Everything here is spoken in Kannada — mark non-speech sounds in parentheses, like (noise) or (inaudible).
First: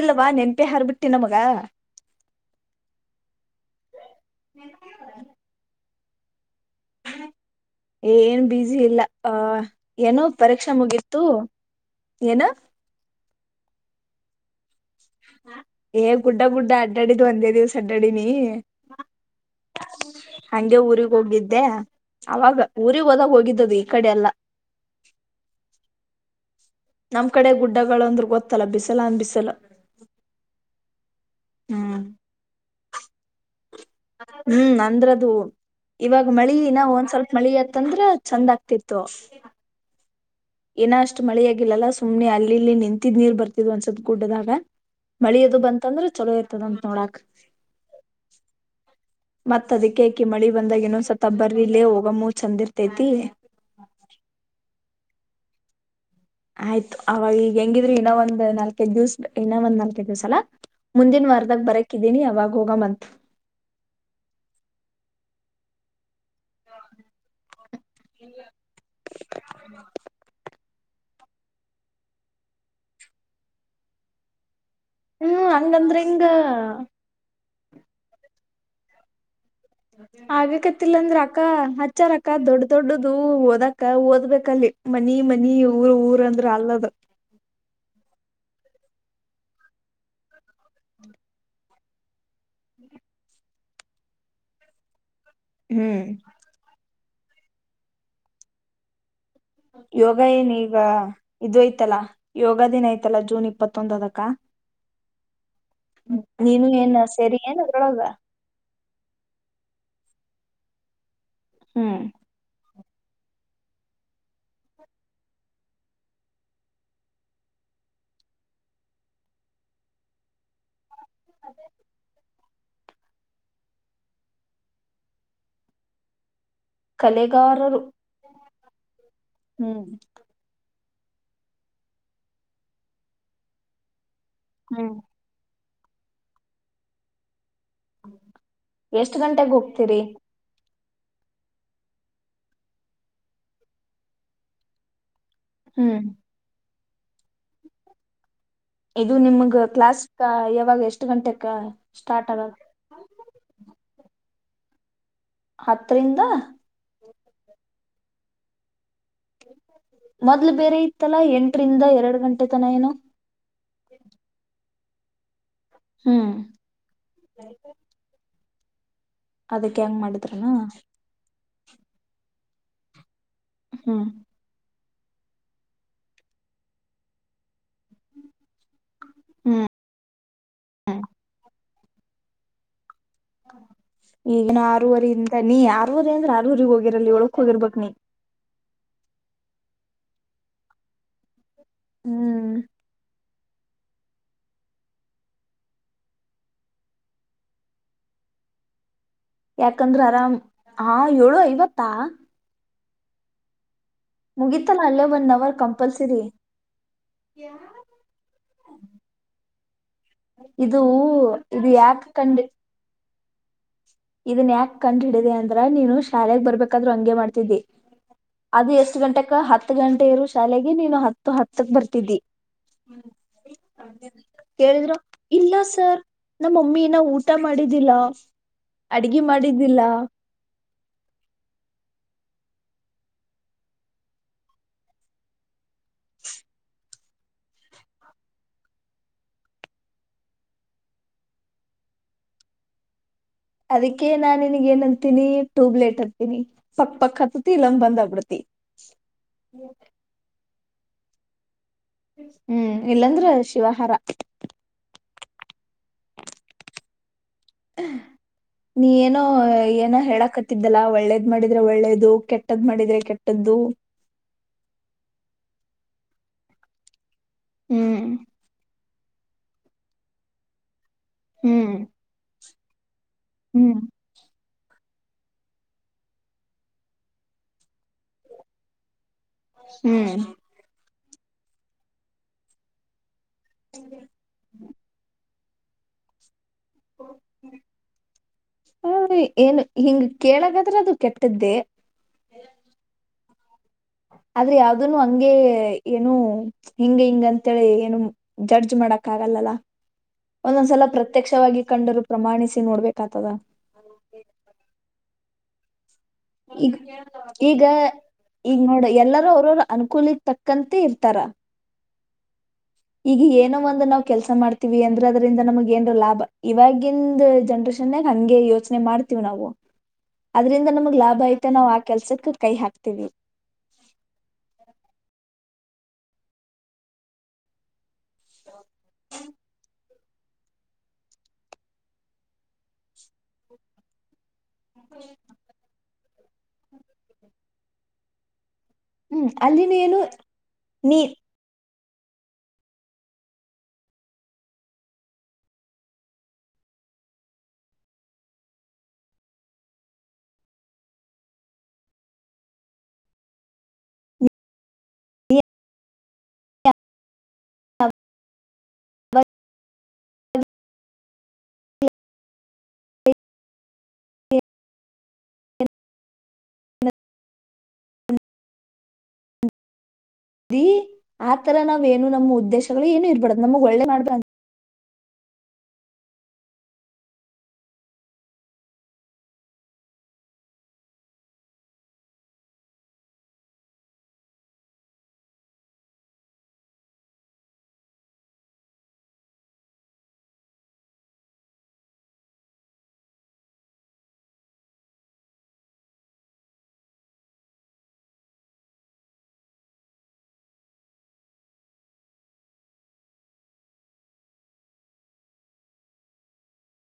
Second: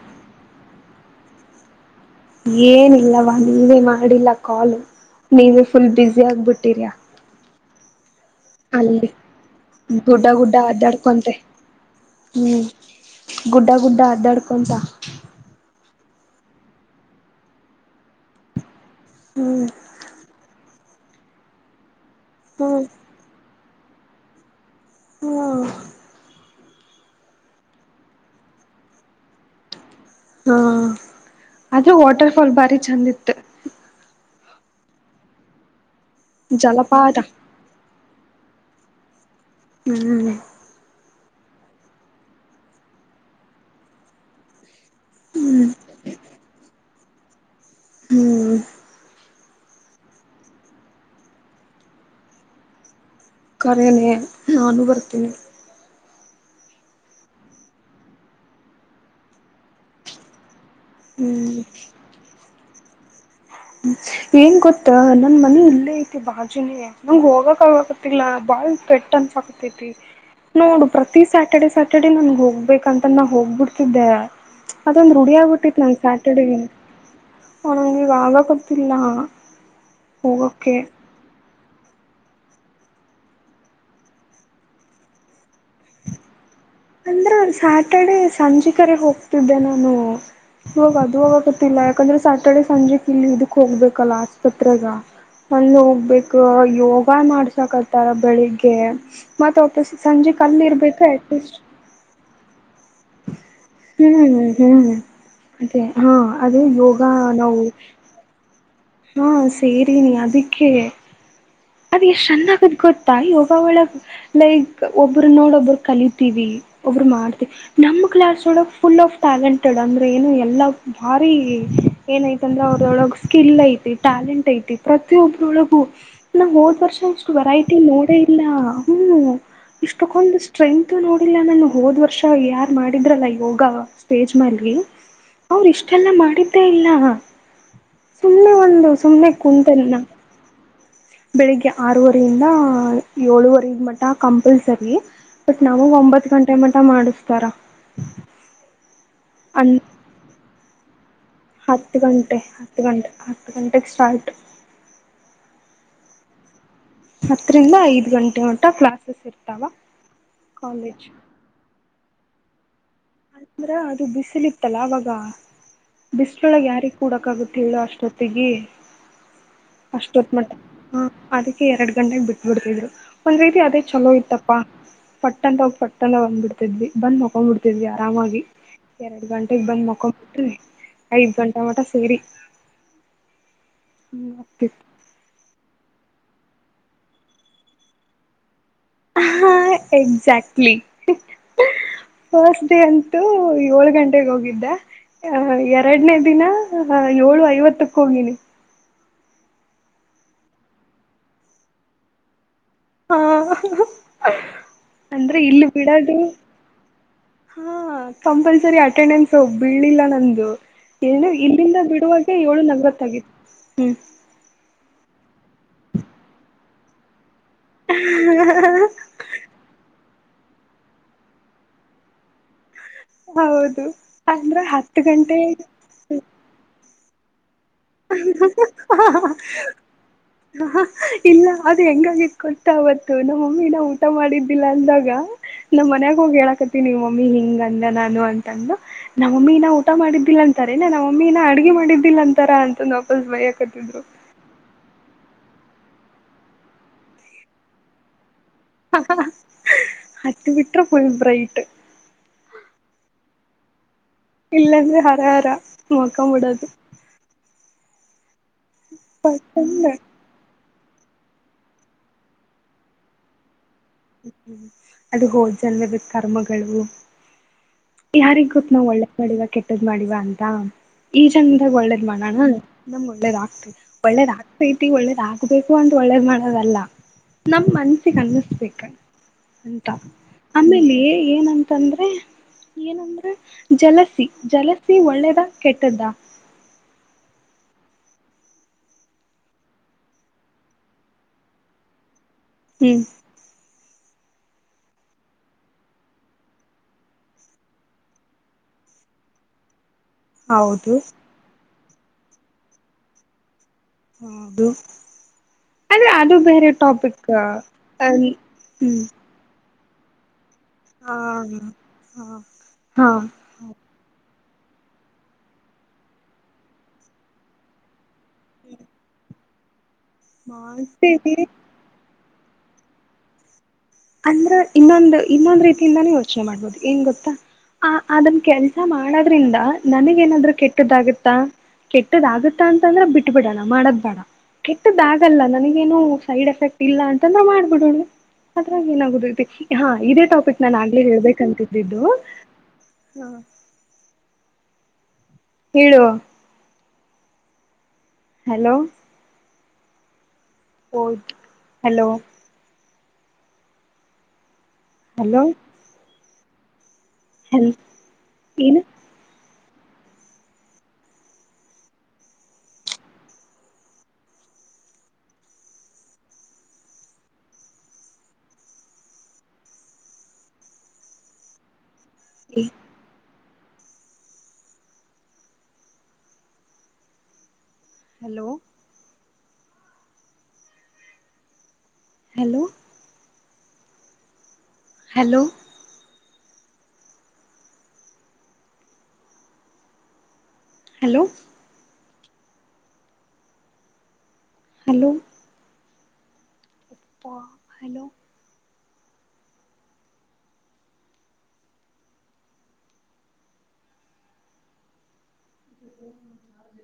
ಇಲ್ವಾ ನೆನ್ಪೆ ಹರ್ಬಿಟ್ಟ ಹಾರಿ ಬಿಟ್ಟಿ ನಮಗೆ ಏನಿಲ್ಲವಾ ನೀವೇ ಮಾಡಿಲ್ಲ ಕಾಲು ನೀವ ಫುಲ್ ಬಿಜಿ ಆಗಿ ಬಿಟ್ಟೀರಿಯಾ ಏ ಏನ್ ಬಸಿ ಇಲ್ಲ ಅ ಏನು ಗುಡ್ಡ ಗುಡ್ಡ ಪರೀಕ್ಷಾ ಮುಗಿತ್ತು ಅಡ್ಡಾಡ್ಕೊಂತೆ ಏನು ಗುಡ್ಡಾ ಗುಡ್ಡಾ ಧಡಕೊಂಡಂತ ಏ ಗುಡ್ಡ ಗುಡ್ಡ ಅಡ್ಡಾಡಿದ್ ಒಂದೇ ದಿವ್ಸ ಅಡ್ಡಾಡಿನಿ ಹ್ಮ್ ಹಂಗೆ ಊಗ್ ಹೋಗಿದ್ದೆ ಅವಾಗ ಹ್ಮ್ ಊರಿಗೆ ಹೋದಾಗ ಹೋಗಿದ್ದ ಈ ಕಡೆ ಎಲ್ಲ ಹ್ಮ್ ನಮ್ ಕಡೆ ಗುಡ್ಡಗಳು ಅಂದ್ರ ಗೊತ್ತಲ್ಲ ಬಿಸಲ ಅನ್ ಬಿಸಲ ಅದ ಹ್ಮ್ ವಾಟರ್ ಫಾಲ್ ಬಾರಿ ಚಂದಿತ್ತು ಹ್ಮ್ ಅಂದ್ರದು ಇವಾಗ ಮಳಿ ನಾವ ಒಂದ್ ಜಲಪಾತ ಸ್ವಲ್ಪ ಮಳಿ ಆತ್ತಂದ್ರ ಚೆಂದ ಆಗ್ತಿತ್ತು ಹ್ಮ್್ಮ ಏನ ಅಷ್ಟು ಮಳೆಯಾಗಿಲ್ಲಲ್ಲ ಸುಮ್ನೆ ಅಲ್ಲಿಲ್ಲಿ ನಿಂತಿದ್ದ್ ನೀರ್ ಬರ್ತಿದ್ು ಅನ್ಸದ್ ಗುಡ್ಡದಾಗ ಮಳಿ ಅದು ಬಂತಂದ್ರೆ ಚಲೋ ಇರ್ತದಂತ ನೋಡಾಕ್ ಹ್ಮ್ ಮತ್ ಅದಕ್ಕೆಕಿ ಮಳಿ ಬಂದಾಗ ಇನ್ನೊಂದ್ಸವತ ಬರೀಲೇ ಹೋಗ ಮೂ ಚೆಂದ ಇರ್ತೈತಿ ಕೇನೆ ಅನು ಬರ್ತ ತಿನ್ನ ಆಯ್ತು ಅವಾಗ ಈಗ ಹೆಂಗಿದ್ರರು ಇನ್ನೊ ಒಂದ್ ನಾಲ್ಕೈದ್ದಿವ್ಸ ಇನ್ನೊ ಒಂದ್ ನಾಲ್ಕೈದ್ದಿವ್ಸ ಅಲ್ಲಾ ಮುಂದಿನ ಹ್ಮ್ ವಾರದಾಗ ಬರಕಿದ್ದೀನಿ ಅವವಾಗ ಹೋಗ ಅಂತ. ಏನ್ ಗೊತ್ತ ನನ್ ಮನ ಇಲ್ಲೇ ಐತಿ ಬಾಜನೇ ನಂಗ್ ಹೋಗಕ. ಗೊತ್ತಲ ಬಾಲ್ ತಟ್ ಅನ್ಸಕತೈತಿ. ನೋಡು ಪ್ರತಿ ಸ್ಯಾಟರ್ಡೆ ಸಟರ್ಡೆ ನನ್ಗೆ ಹೋಗ್ಬೇಕಂತ ನಾ ಹೋಗ್ಬಿಡ್ತಿದ್ದೆ. ಅದೊಂದು ರೆಡಿ ಹ್ಮ್ ಆಗ್ಬಿಟ್ಟಿತ್ತು ನನ್ ಹಂಗಂದ್ರ ಹಿಂಗ ಸ್ಯಾಟರ್ಡಗ. ಹಗೆ ಬ. ಕೊತಿಲ್ಲಾ. ಆಗ ಕತ್ತಿಲ್ಲ ಅಂದ್ರ ಅಕ್ಕ. ಹಚ್ಚಾರಕ್ಕ ದೊಡ್ ದೊಡ್ಡದು ಓದಕ್ಕ ಓದ್ಬೇಕಲ್ಲಿ ಮನಿ ಮನಿ. ಊರು ಊರ ಅಂದ್ರೆ ಅಲ್ಲದ. ಸ್ಯಾಟರ್ಡೆೇ ಸಂಜೆ ಕರೆ ಹೋಗ್ತಿದ್ದೆ ನಾನು ಇವಾಗ ಅದು ಹೋಗಗತ್ತಿಲ್ಲ ಯಾಕಂದ್ರೆ ಸ್ಯಾಟರ್ಡೆ ಸಂಜೆಕ್ ಇಲ್ಲಿ ಇದಕ್ ಹೋಗ್ಬೇಕಲ್ಲ ಆಸ್ಪತ್ರೆಗ. ಅಲ್ಲಿ ಹ್ಮ್ ಹೋಗ್ಬೇಕ ಯೋಗ. ಉಪಾಯ ಮಾಡ್ಸಕತ್ತಾರ ಬೆಳಿಗ್ಗೆ. ಮತ್ತಾತ ಸಂಜೆ. ನ್ ಈಗ ಇದು ಯ್ತಲ್ಲಾ. ಯೋಗ ದಿನ. ಐತಲ್ಲಾ ಜೂನ್ ಇಪ್ಪತ್ತೊಂದ ಹ್ಮ್ ಅದಕ್ಕ ಹ್ಮ್ ಹ್ಮ್ ಹ್ಮ್ ಅದೇ ಹಾ ಅದೇ ನೀನು ಏನ್ ಯೋಗ ಸೇರಿ ಏನ್ ನಾವು. ಅದ್ರೊಳಗ ಹಾ ಸೇರಿ ನೀ ಅದಕ್ಕೆ. ಹ್ಮ್ ಅದ ಎಷ್ಟ ಚೆನ್ನಾಗ. ಗೊತ್ತಾಯ ಯೋಗ ಒಳಗ ಲೈಕ್ ಒಬ್ಬರು ನೋಡ ಒಬ್ಬರು ಕಲಿತೀವಿ ಒಬ್ಬರು ಮಾಡ್ತಿವಿ ನಮ ಕ್ಲಾಸ್ ಒಳಗ ಫುಲ್ ಆಫ್ ಟ್ಯಾಲೆಂಟೆಡ್ ಅಂದ್ರೆ ಏನು ಎಲ್ಲ ಭಾರಿ ಏನಐತಿ ಅಂದ್ರೆ ಅವ್ರೊಳಗೆ ಸ್ಕಿಲ್ ಐತಿ ಟ್ಯಾಲೆಂಟ್ ಐತಿ ಪ್ರತಿಯೊಬ್ರೊಳಗು. ನಾ ಹೋದ್ ವರ್ಷ ಇಷ್ಟು ವೆರೈಟಿ ಕಲೆಗಾರರು ನೋಡೇ ಇಲ್ಲ. ಹ್ಮ್ ಹ್ಮ್ ಇಷ್ಟುಕೊಂಡ ಸ್ಟ್ರೈನ್. ಇತ್ತು ನೋಡಿಲ್ಲ ನಾನು ಹೋದ್ ವರ್ಷ ಯಾರ್ ಮಾಡಿದ್ರಲ್ಲ ಯೋಗ. ಪೇಜ್ ಮಾಡಲಿ. ಹ್ಮ್ ಅವ್ರು ಇಷ್ಟೆಲ್ಲ ಮಾಡಿದ್ದೇ ಇಲ್ಲ. ಸುಮ್ನೆ ಒಂದು ಎಷ್ಟ್ ಸುಮ್ನೆ ಗಂಟೆಗ್ ಕುಂತನ. ಹೋಗ್ತೀರಿ? ಬೆಳಿಗ್ಗೆ ಆರೂವರಿಯಿಂದ ಏಳುವರೆ ಮಟ್ಟ ಕಂಪಲ್ಸರಿ. ನಾವು ಹ್ಮ್ ಒಂಬತ್ತು ಗಂಟೆ. ಅತ ಮಾಡಿಸ್ತಾರ. ಇದು ನಿಮಗ್ ಅನ್ ಕ್ಲಾಸ್. ಇಾಗ ಎಷ್ಟು. ಹತ್ತು ಗಂಟೆ ಹತ್ತು ಗಂಟೆ ಹತ್ತು ಗಂಟೆಗೆ ಸ್ಟಾರ್ಟ್. ಹತ್ತ ರಿಂದ. ಹತ್ತರಿಂದ ಐದ್ ಗಂಟೆ ಮಟ ಕ್ಲಾಸ್ ಮೊದ್ಲು ಬೇರೆ ಇತ್ತಲಾ ಎಂಟರಿಂದ ಎರಡು ಗಂಟೆ ತನ ಏನು ಅಂದ್ರ ಅದು ಬಿಸಿಲ ಇತ್ತಲಾ ಅವಾಗ ಹ್ಮ್ ಬಿಸ್ರೊಳಗೆ ಯಾರಿಗೆ ಕೂಡಕ ಆಗತ್ ಹೇಳು ಅಷ್ಟೊತ್ತಿಗೆ ಅದಕ್ಕೆ ಹಂಗ ಅಷ್ಟೊತ್ ಮಟ್ಟ ಮಾಡಿದ್ರನಾ ಹ ಅದಕ್ಕೆ ಎರಡು ಗಂಟೆಗೆ ಬಿಟ್ಬಿಡ್ತಿದ್ರು ಒಂದ್ ರೀತಿ ಅದೇ ಹ್ಮ್ ಚಲೋ ಇತ್ತಪ್ಪಾ ಪಟ್ಟಂತ ಹೋಗ ಪಟ್ಟ ಅ ಬಂದ ಬಿಡ್ತಿದ್ವಿ ಬಂದ್ ಮಕೊಂಡ್ಬ ಬಿಡ್ತವಿ ವಿ ಆರಾಮಾಗಿ ಎರಡ್ ಗಂಟೆಗೆ ಬಂದ್ ಮಕೊಂಡಬಿಟ್ರಿ ಐದ್ ಗಂಟೆಗೆ (unintelligible) ಈಗ ನ ಆರೂವರೆ ಇಂದ ನೀ ಹೋದ ಅಂದ್ರೆ ಆರೂ ಹೋಗಿರಲಿ ಏಳಕ್ ಹೋಗಿರ್ಬೇಕಕ್ ನೀ ಹ ಎಕ್ಸಾಕ್ಟ್ಲಿ ಹ್ಮ್ ಫಸ್ಟ್ ಡೇ ಅಂತು ಏಳ ಹತ್ತು, ಗಂಟೆಗೆ ಹೋಗಿದ್ದ ಆಹ ಎರಡನೇ ದಿನ ಏಳು ಐವತ್ತಕ್ಕ ಹೋಗಿನಿ. ಯಾಕಂದ್ರೆ, ಆರಾಮು, ಹಾ ಏಳುಐವತ್ತಾ? ಹಾ, ಹಾಹಾ ಅಲ್ಲೇ ಒಂದ್ ಅಂದ್ರೆ ಅವರ್ ಇಲ್ಲಿ ಬಿಡಿದು, ಕಂಪಲ್ಸರಿ ಹ ಕಂಪಲ್ಸರಿ ಅಟೆಂಡನ್ಸ್ ಹೋಗೂ ಇಲ್ಲಿ ನಂದು. ಇದು ಏನು ಇದು ಇಲ್ಲಿಂದ ಯಾಕ್ ಬಿಡುವಾಗ ಕಂಡ್ ಏಳು ನಲವತ್ತಾಗಿತ್ತು! ಹ್ಮ್ ಇದನ್ ಯಾಕೆ ಕಂಡ್ ಹಿಡಿದೇ! ಅಂದ್ರೆ ನೀನು ಶಾಲೆೆಗೆ ಬರ್ಬೇಕಾದ್ರರು ಹಂಗೆ ಮಾಡ. ಇದೀವಿ, ಅದು ಎಷ್ಟ್ ಗಂಟಕ ಹತ್ತು ಗಂಟೆವರಗು. ಶಾಲೆಗೆ, ನೀನು ಹತ್ತು ಹತ್ತಕ್ ಬರ್ತಿದ್ದಿ? ಹೌದು! ಅಂದ್ರೆ ಕೇಳಿದ್ರು ಹತ್ತು ಗಂಟೆ. ಇನ, ಊಟ, ಮಾ ಮಾಡಿದ್ದಿಲ್ಲ ಅಡ್ಗಿ ಹ, ಮಾಡಿದ್ದಿಲ್ಲ ಹಾಹಾ, ಇಲ್ಲ ಅದೇ. ಹೆಂಗಾಗಿ ಕೊಟ್ಟ ಅವತ್ತು ನಮ್ಮ ಮಮ್ಮಿನ ಊಟ ಮಾಡಿದ್ದಿಲ್ಲ. ಅಂದಾಗ ನಮ್ಮ್ ಮನಯಾಗ ಹೋಗಿ ಹೇಳಕತಿ. ನಿವ ಮಮ್ಮಿ ಹಿಂಗ ಅಂದ ನಾನು ಅಂತಂದು ನಮ್ಮ ಮಮ್ಮಿನ ಊಟ ಮಾಡಿದ್ದಿಲ್ಲ ಅಂತಾರೇನ? ನಮ್ಮ ಮಮ್ಮಿನ ಅಡ್ಗೆ ಮಾಡಿದ್ದಿಲ್ಲ! ಅಂತಾರ ಅಂತ? (unintelligible) ಅದಕ್ಕೆ, ನಾನ್ ನಿನಗೆ, ಏನಂತ. ಹತಿನಿ ಟ್ಯೂಬ್ ಲೈಟ್ ಹತ್ತೀನಿ ಸಾಕ್ ಪಕ್ ಹತ್ತತಿ ಇಲ್ಲಾ ಬಂದ್ಗ್ಬಿಡತಿ! ಹಹಾ, ಹತ್ತು ಬಿಡೂ.. (inaudible) ಪುಲ್, ಬ್ರೈಟ್. (inaudible) ಹ್ಮ್, ಇಲ್ಲಾಂದ್ರೆ ಶಿವಹಾರ. (inaudible) ಇಲ್ಲಂದ್ರೆ, ಹರ, ಹರಾ ಮೊಕ, ಮುಡದು. (unintelligible) (inaudible) (unintelligible) ನೀ, ಏನೋ! ಪಟ್ಟಂದ ಏನ ಹೇಳಕತಿ?.. (inaudible) ಆತಿದ್ದಲ್ಲಾ ಒ, ಳ್ಳೇದ್ ಮಾಡಿದ್ರೆ! ಒಳ್ಳೇದು ಕೆಟ್ಟದ್ ಮಾಡಿದ್ರೆ ಕೆಟ್ಟದ್ದು. (unintelligible) ಹ್ಮ್, ಅದು ಹೋದ್ ಜನ್ಮ ಜನ್ದ ಕರ್ಮಗಳು. ಹ್ಮ್ (inaudible) ಯಾರಿಗ್, ಗೊತ್ ನಾವೂ ಒಲೆಯವರು. (unintelligible) ಮಾಡಿವ, ಕೆಟ್ಟದ್ ಮಾಡಿವ ಅಂತ. (inaudible) ಈಜನ್ದಾಗ, ಹ್ಮ್ ಒಳ್ಳೇದ್ ಮಾಡೋಣ! (inaudible) ನಮ್, ಒಳ್ಳೆದ ಆಗ್ತ! ಹ್ಮ್ ಒಳ್ಳೆದೂ, ಹಾಗುತೈತಿ. (unintelligible) ಒಳ್ಳೇದ ಆಗ್ಬೇಕು ಅಂತ! ಒಳ್ಳೇದ್ ಮಾಡೋದಲ್ಲ ನಮ್ ಮನ್ಸಿಗೆ ಅನ್ನಿಸ್ಬೇಕ? (inaudible) ಉಟ, ಹ್ಮ್ ಆಮೇಲೆ? (inaudible) ಏನುಯಂತ ಅಂದ್ರೆ? ಈ.. (inaudible) ಏನಂದ್ರರೆ.. (inaudible) ಜಲಸಿ, ಜಲಸಿ ಒಳ್ಳೆದಾ. (inaudible) ಕೆಟ್ಟದಾ? (inaudible) ಹ ಏನು ಹಿಂಗ ಕೇಳಗಾದ್ರೆ ಅದು ಕೆಟ್ಟದ್ದೇ ಹ್ಮ್ ಆದ್ರೆ ಯಾವ್ದನು ಹಂಗಗೆ ಏನು ಹಿಂಗ ಹಿಂಗ ಅಂತೇಳಿ ಏನು ಜಡ್ಜ್ ಮಾಡಕ್ ಆಗಲ್ಲಲ್ಲ ಒಂದೊಂದ್ಸಲ ಹೌದು ಪ್ರತ್ಯಕ್ಷವಾಗಿ ಕಂಡರು ಪ್ರಮಾಣಿಸಿ ನೋಡ್ಬೇಕತದ ಹೌದು ಅಂದ್ರೆ ಅದು ಬೇರೆ ಈಗ ಟಾಪಿಕ್ ಈಗ ಈಗ ನೋಡ ಹ್ಮ್ ಎಲ್ಲಾರ ಅವ್ರರು ಅನುಕೂಲ ತಕ್ಕಂತೆ ಹಾ ಇರ್ತಾರ ಹಾ ಹಾ ಈಗ ಏನೋ ಒಂದು ನಾವ್ ಕೆಲ್ಸ ಮಾಡ್ತವಿ ಅಂದ್ರೆ ಅದರಿಿಂದ ನಮಗೆ ಏನ್ ಲಾಭ ಇವಾಗಿಂದ ಜನ್ರೇಷನ್ ಹಂಗೆ ಯೋಚನೆ ಮಾಡ್ತೀವಿ ನಾವು ಅದ್ರಿಂದ ನಮಗ್ ಲಾಭ ಮಾಡ್ತೇವಿ ಐತೆ ನಾವ್ ಆ ಕೆಲ್ಸಕ್ ಕೈ ಹಾಕ್ತೀವಿ ಅಂದ್ರ ಇನ್ನೊಂದು ಇನ್ನೊಂದ್ ರೀತಿಯಿಂದಾನ ಯೋಚನೆ ಮಾಡ್ಬೋದು ಏಂಗ ಗೊತ್ತಾ ಆ ಅದನ್ ಕೆಲ್ಸ ಮಾಡೋದ್ರಿಂದ ನನಗ ಏನಾದ್ೂ ಕೆಟ್ಟದಾಗುತ್ತಾ ಕೆಟ್ಟದಾಗುತ್ತಾ ಅಂತಂದ್ರೆ ಬಿಟ್ಬಿಡಣ ಮಾಡದ್ ಬೇಡ ಕೆಟ್ಟದಾಗಲ್ಲ ನನಗೇನು ಸೈಡ್ ಎಫೆಕ್ಟ್ ಇಲ್ಲ ಅಂತಂದ್ರ ಮಾಡ್ಬಿಡೋಣ ಅದ್ರಾಗ ಹ್ಮ್ ಏನಾಗುದತಿ ಅಲ್ಲಿನ ಹಾ ಏನು ಇದೇ ಟಾಪಿಕ್ ನಾನ ಆಗ್ಲೇ ಹೇಬೇಕಂತ ಜಿ ದ್ದು ಹಾ ಹೇಳುವ ಹಲೋ ಹ ಹಲೋ ಹಲೋ ಹ ಏನು ಹಾ ಆ ತರ ನಾವೇ ನಮ್ಮ ಉದ್ದೇಶಗಳು ಏನು ಇರಬಾರದು ನಮ್ಗ್ ಒಳ್ಳೆ ಮಾಡ್ಬ hello hello hello hello hello hello ಹ (inaudible)